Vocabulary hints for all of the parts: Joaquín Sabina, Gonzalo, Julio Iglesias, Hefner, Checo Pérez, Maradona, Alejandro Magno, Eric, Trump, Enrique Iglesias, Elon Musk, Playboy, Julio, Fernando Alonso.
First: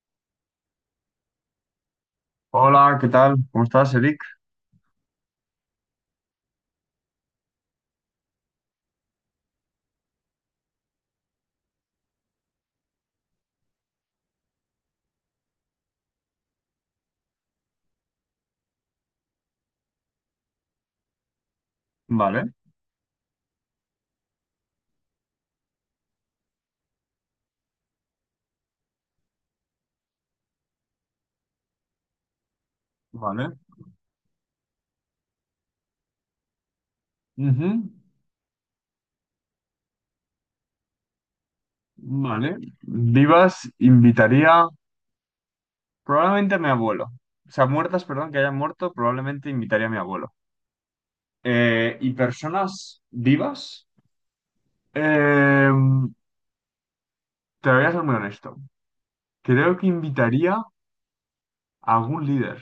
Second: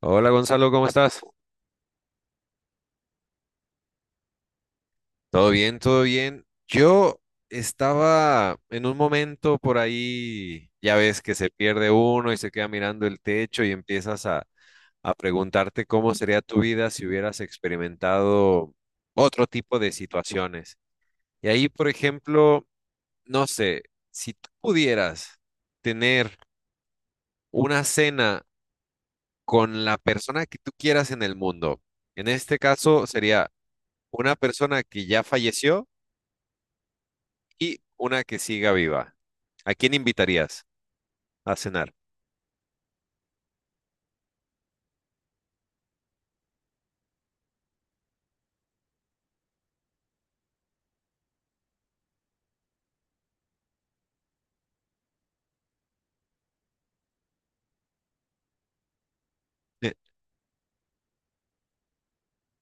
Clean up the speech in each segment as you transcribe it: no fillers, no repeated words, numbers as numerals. Hola Gonzalo, ¿cómo estás? Hola, ¿qué tal? ¿Cómo estás, Eric? Todo bien, todo bien. Yo estaba en un momento por ahí, ya ves que se pierde uno y se queda mirando el techo y empiezas a preguntarte cómo sería tu vida si hubieras experimentado otro tipo de situaciones. Y ahí, por Vale, ejemplo, no sé, si tú pudieras tener una cena con la persona que tú quieras en el mundo, en este caso sería vale. una persona que ya falleció Ujú. y una que siga viva. ¿A quién invitarías a cenar? Vale. Vivas, invitaría probablemente a mi abuelo. O sea, muertas, perdón, que hayan muerto, probablemente invitaría a mi abuelo. ¿Y personas vivas? Eh, Te voy a ser muy honesto. Creo que Eh, invitaría a algún líder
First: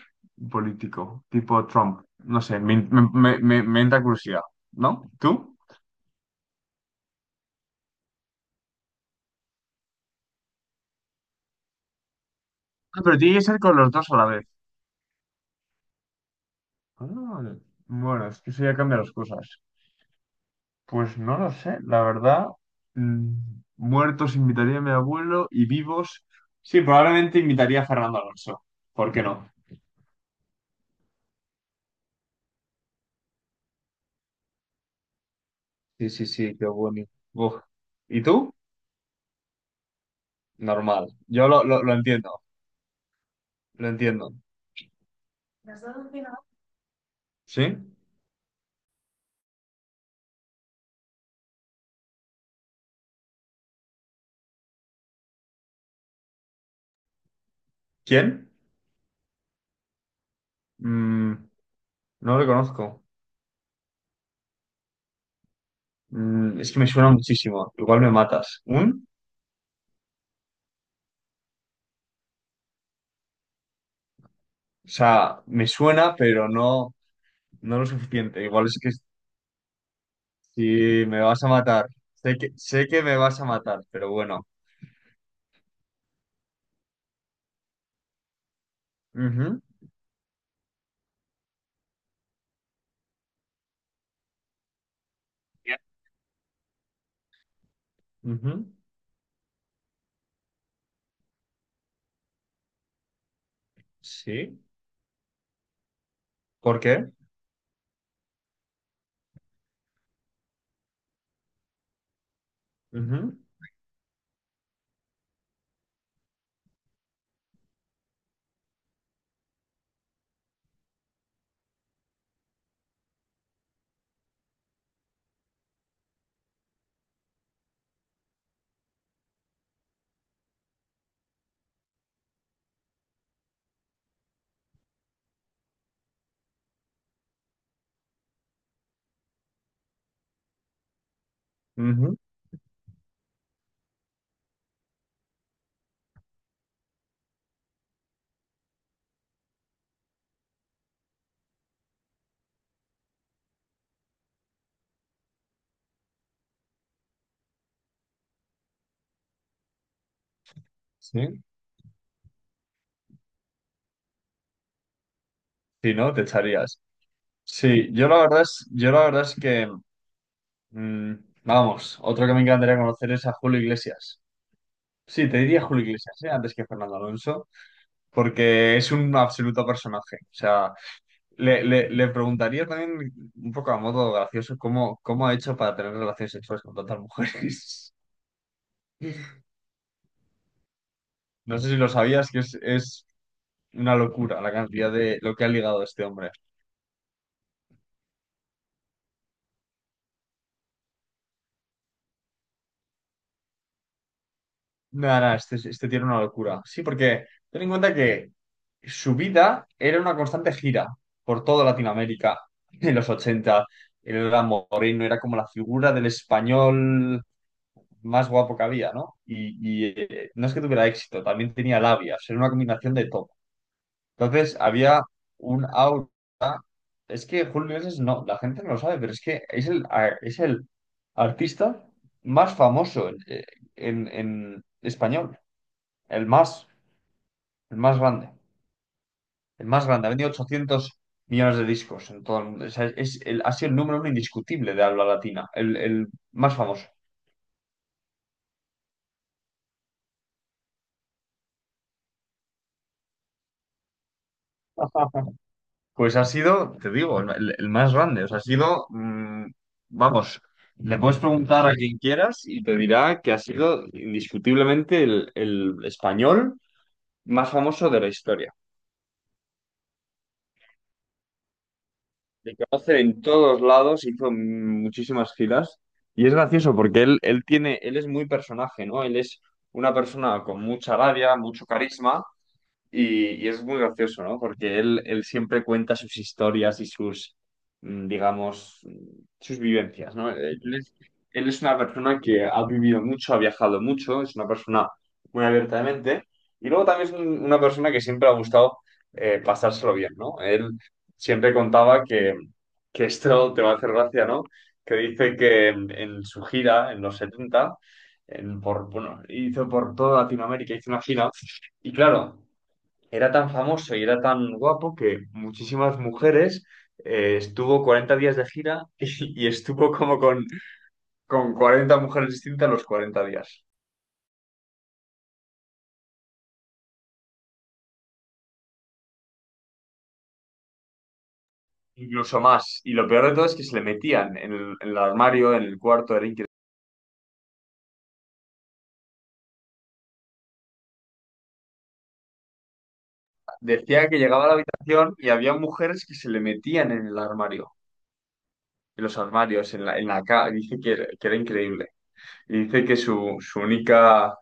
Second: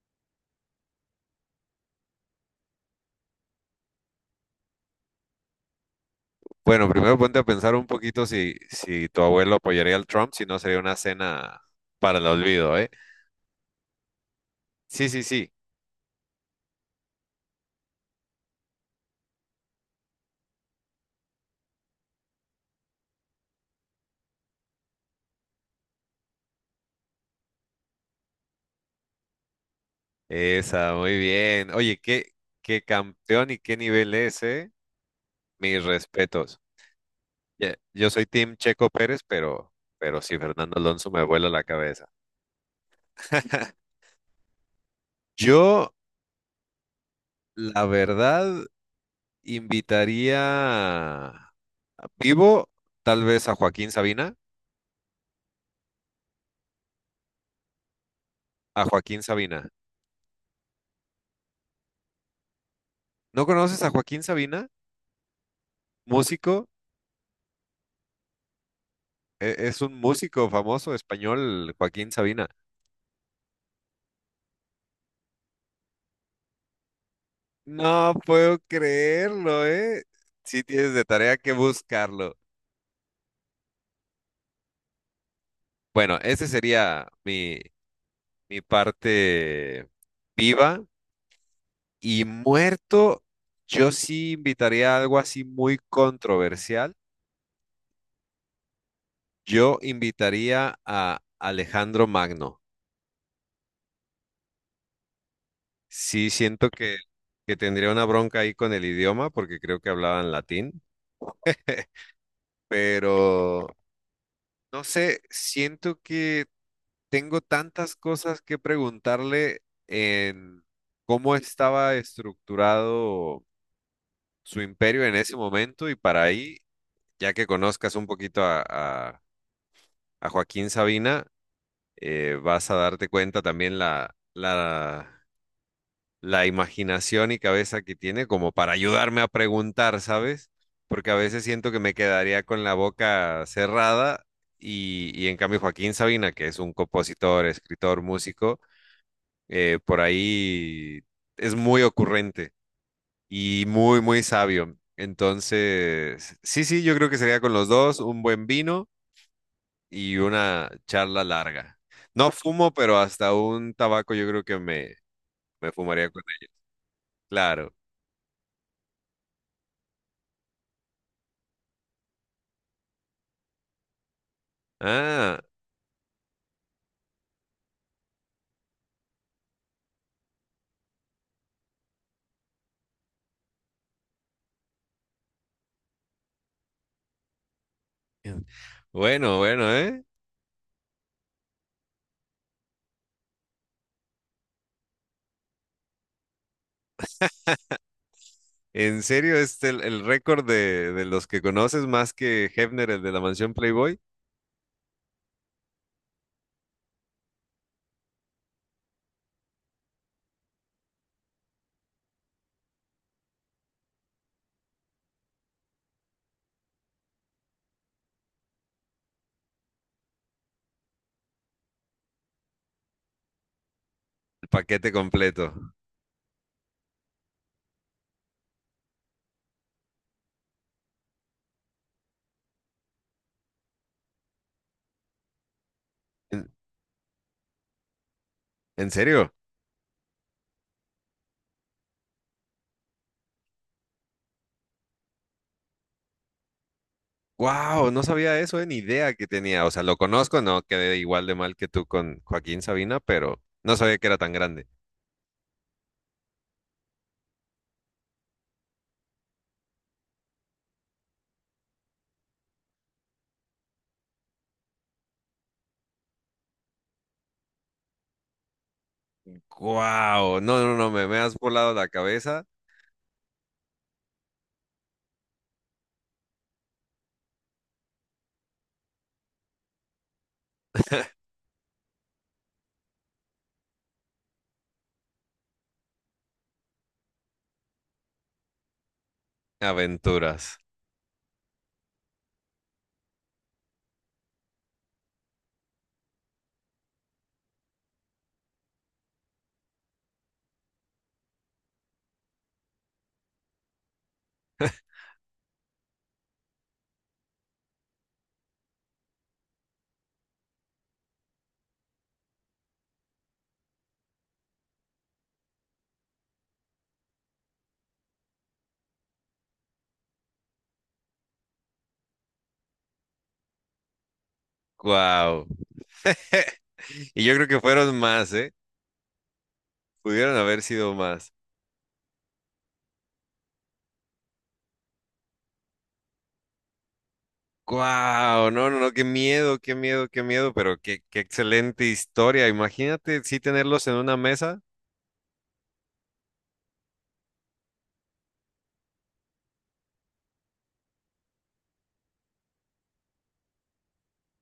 político, tipo Trump. No sé, me entra curiosidad, ¿no? ¿Tú? Bueno, primero ponte a pensar un poquito si tu abuelo apoyaría al Trump, si no sería una cena para el olvido, ¿eh? Ah, pero tiene que ser con los dos a la vez. Sí, sí, sí. Ah, bueno, es que eso ya cambia las cosas. Pues no lo sé, la verdad. mm, Muertos invitaría a mi abuelo y vivos. Sí, probablemente invitaría a Fernando Alonso. ¿Por qué no? Esa, muy bien. Oye, qué campeón y qué nivel es, ¿eh? Mis Sí, sí, sí, respetos. qué bonito. Uf. Ya, yo ¿Y soy tú? Team Checo Pérez, pero sí, Fernando Normal. Alonso me vuela Yo la lo cabeza. entiendo, lo entiendo. Yo, ¿Sí? la verdad. Invitaría a- vivo, tal vez a Joaquín Sabina. ¿Quién? A Joaquín Sabina. Mm, no lo conozco. ¿No conoces a Joaquín Sabina? Mm, Músico. es que me suena muchísimo. Igual me matas. ¿Un? Es un músico famoso español, Joaquín Sabina. O sea, me suena, pero no, no lo No suficiente. puedo Igual es que creerlo, ¿eh? Sí tienes de sí, me tarea vas a que matar. buscarlo. Sé que me vas a matar, pero bueno. Bueno, ese sería mi Ujú. parte viva. Y muerto, yo sí invitaría a algo así muy Ya. controversial. Ujú. Yo invitaría a Alejandro Magno. Sí. Sí, siento ¿Por qué? que tendría una bronca ahí con el idioma, porque creo que hablaban latín, Ujú. pero no sé, siento que tengo tantas cosas que preguntarle en cómo estaba estructurado su imperio en ese momento y para ahí, ya que conozcas un poquito a Joaquín Sabina, vas a darte cuenta también la imaginación y cabeza que tiene como para ayudarme a preguntar, ¿sabes? Porque a veces siento que me Ujú. quedaría con la boca cerrada y en cambio Joaquín Sabina, que es un compositor, escritor, músico, por ahí es muy ocurrente y muy sabio. Entonces, sí, sí, yo creo que sería con los dos un buen vino y una charla Sí. larga. No fumo, pero hasta un tabaco yo creo que me Si fumaría no, te con él. echarías. Claro. Yo la verdad es que, mm, vamos, otro que me encantaría conocer es a Julio Iglesias. Sí, te Ah, diría Julio Iglesias, ¿eh? Antes que Fernando Alonso, porque es un absoluto personaje. O sea, le preguntaría también, un poco a modo gracioso, cómo, cómo ha hecho para tener relaciones sexuales con tantas mujeres. bueno, bueno, ¿eh? No sé si lo sabías, que es una locura la cantidad de lo que ha ligado este hombre. En serio, este el récord de los que conoces más que Hefner, el de la mansión Playboy, Nada, nada, este tiene una locura. Sí, porque ten en cuenta que su vida era una constante gira por toda Latinoamérica en los ochenta. Él era moreno, era como la figura del español más guapo que había, ¿no? Y no es que tuviera éxito, también tenía labias, era una combinación de todo. el Entonces paquete había completo. un aura. Es que Julio Iglesias no, la gente no lo sabe, pero es que es el artista más famoso en español, el ¿En, más, el más grande, en serio? el más grande. Ha vendido 800 millones de discos en todo el mundo. O sea, ha sido el número uno indiscutible de habla latina, el más famoso. Wow, no sabía eso, ni idea que tenía. O sea, lo conozco, no quedé igual de mal que tú con Joaquín Sabina, pero no sabía que era tan grande. Pues ha sido, te digo, el más grande. O sea, ha sido, vamos, le puedes preguntar a quien quieras y te dirá que ha sido indiscutiblemente el español más famoso de la historia. Wow, no, no, no, me has volado la cabeza. Le conocen en todos lados, hizo muchísimas giras. Y es gracioso porque él tiene, él es muy personaje, ¿no? Él es una persona con mucha labia, mucho carisma. Y es muy gracioso, ¿no? Porque él siempre cuenta sus historias y sus, digamos, sus vivencias, ¿no? Aventuras. Él es una persona que ha vivido mucho, ha viajado mucho, es una persona muy abierta de mente y luego también es una persona que siempre ha gustado pasárselo bien, ¿no? Él siempre contaba que esto te va a hacer gracia, ¿no? Que dice que en su gira, en los 70 bueno, hizo por toda Latinoamérica, hizo una gira y claro era tan famoso y era tan guapo que muchísimas mujeres estuvo 40 días de gira y estuvo como con 40 mujeres distintas los 40 días, Wow. Y yo creo que fueron más, ¿eh? Pudieron haber sido más. incluso más. Y lo peor de todo es que se le metían en el armario, en el cuarto, era increíble. Wow, no, no, no, qué miedo, qué miedo, qué miedo, pero qué excelente historia. Imagínate, sí tenerlos en Decía una que llegaba a la mesa. habitación y había mujeres que se le metían en el armario. En los armarios, en la dice que era increíble. Y dice que su única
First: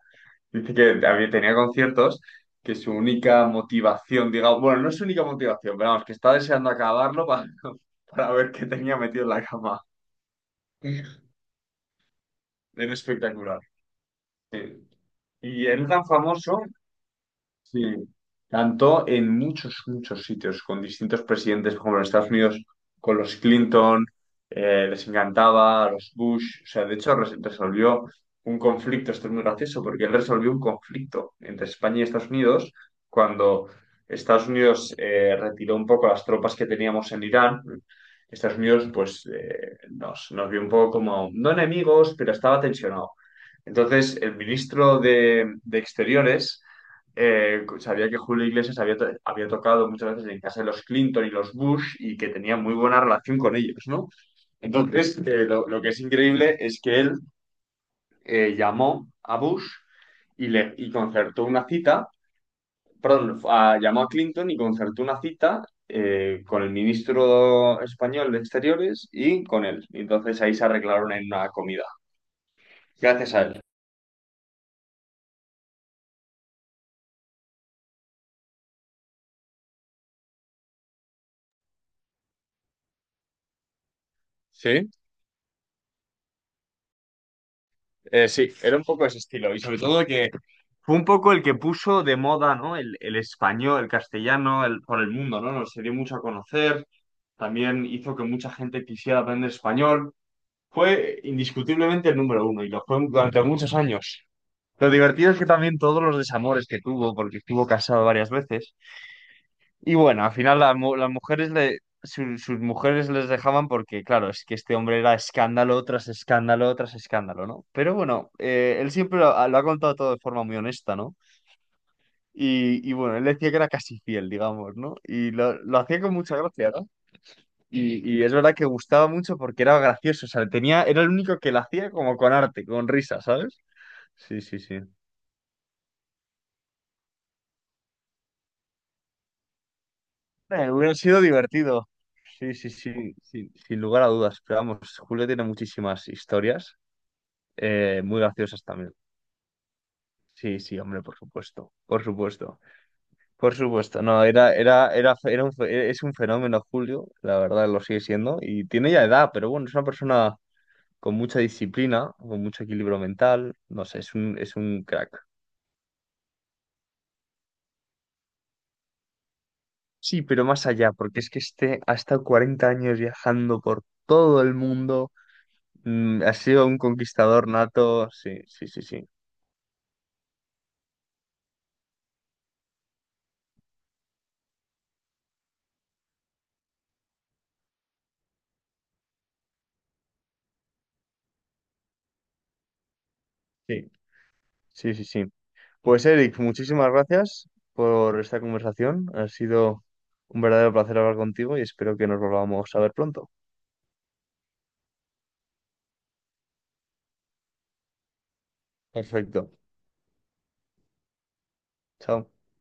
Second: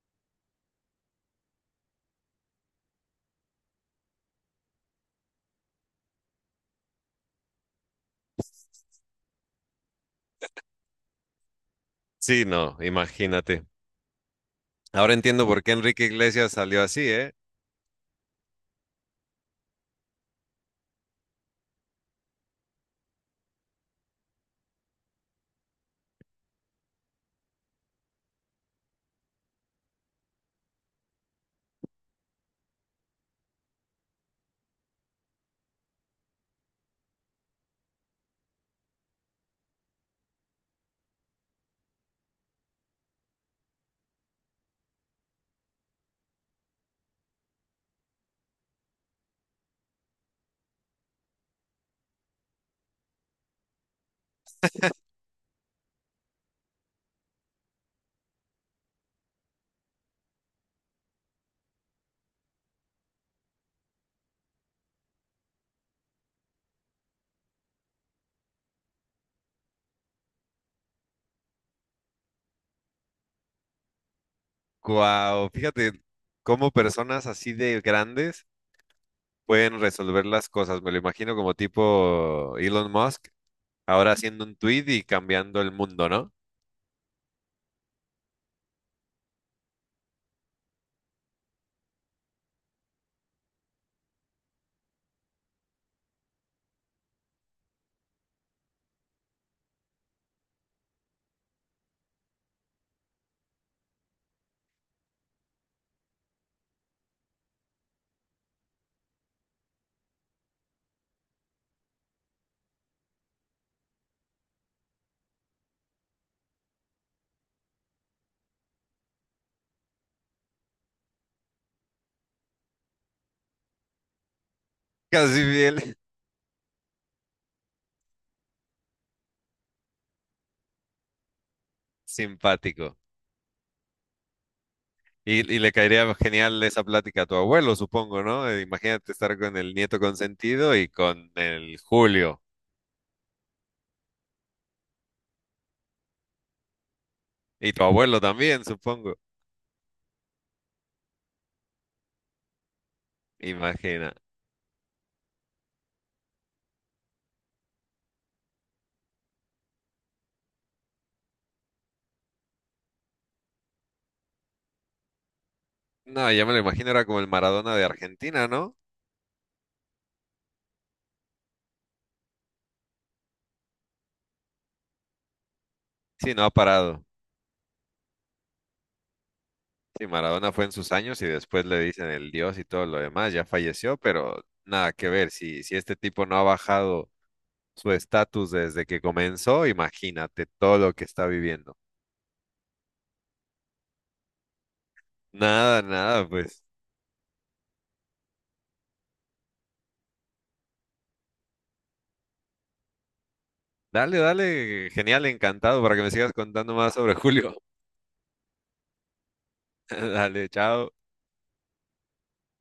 dice que tenía conciertos que su única motivación, digamos, bueno, no es su única motivación, pero vamos, que está deseando acabarlo para, para ver qué tenía metido en la cama. Sí, no, Era espectacular. imagínate. Sí. Ahora entiendo por Y qué era tan Enrique Iglesias famoso. salió así, ¿eh? Sí, cantó en muchos, muchos sitios con distintos presidentes, por ejemplo, en Estados Unidos con los Clinton, les encantaba, a los Bush, o sea, de hecho resolvió un conflicto, esto es muy gracioso, porque él resolvió un conflicto entre España y Estados Unidos cuando Estados Unidos retiró un poco las tropas que teníamos en Irán. Estados Unidos, pues, nos vio un poco como, no enemigos, pero estaba tensionado. Entonces, el ministro de Exteriores sabía que Julio Iglesias había tocado muchas veces en casa de los Clinton y los Bush y que tenía muy buena relación con ellos, ¿no? Entonces, lo que es increíble es que él llamó a Bush y concertó una cita, perdón, llamó a Clinton y concertó una cita con el ministro español de Exteriores y con él. Y entonces ahí se arreglaron en una comida, gracias a él. Wow, fíjate cómo personas así de grandes pueden resolver las cosas. Me lo imagino como tipo Elon Musk, ahora haciendo un tweet ¿Sí? y cambiando el mundo, ¿no? Sí, era un poco ese estilo. Y sobre todo que fue un poco el que puso de moda, ¿no? El español, el castellano, el, por el mundo, ¿no? Nos se dio mucho a conocer. También hizo que mucha gente quisiera aprender español. Fue indiscutiblemente el número uno y lo fue durante muchos años. Lo divertido es que también todos los desamores que tuvo, porque estuvo casado varias veces, y bueno, al final las mujeres sus mujeres les dejaban porque, claro, es que este hombre era escándalo tras escándalo tras escándalo, ¿no? Pero bueno, él siempre ha lo ha contado todo de forma muy honesta, ¿no? Y bueno, él decía que era casi fiel, digamos, ¿no? Y Casi lo bien. hacía con mucha gracia, ¿no? Y es verdad que gustaba mucho porque era gracioso, o sea, tenía, era el único que lo hacía como con arte, con Simpático. risa, ¿sabes? Sí, sí, sí. Y le caería genial esa plática a tu abuelo, supongo, ¿no? Imagínate estar con el nieto consentido y Hubiera sido con el divertido. Julio. Sí, sí, sí, sin, sin lugar a dudas. Pero vamos, Julio tiene muchísimas historias. Y tu abuelo Muy graciosas también, también. supongo. Sí, sí, hombre, por supuesto, por supuesto, por supuesto. Imagina. No, era, era, era, fe- era un fe- es un fenómeno, Julio, la verdad lo sigue siendo, y tiene ya edad, pero bueno, es una persona con mucha disciplina, con mucho equilibrio mental, no sé, es es un crack. No, ya me lo imagino, era como el Maradona de Argentina, ¿no? Sí, pero más allá, porque es que este ha estado 40 años viajando por todo el mundo, ha Sí, no ha sido un parado. conquistador nato, sí, sí, sí, sí, Sí, Maradona fue en sus años y después le dicen el Dios y todo lo demás, ya falleció, pero nada que ver. Si, si este tipo no ha bajado su estatus desde que comenzó, imagínate todo lo que está viviendo. sí, sí, sí, sí. Nada, Pues nada, Eric, pues. muchísimas gracias por esta conversación. Ha sido un verdadero placer hablar contigo y espero que nos volvamos a ver pronto. Dale, dale, genial, encantado para que me sigas contando más sobre Julio. Perfecto. Dale, chao. Chao.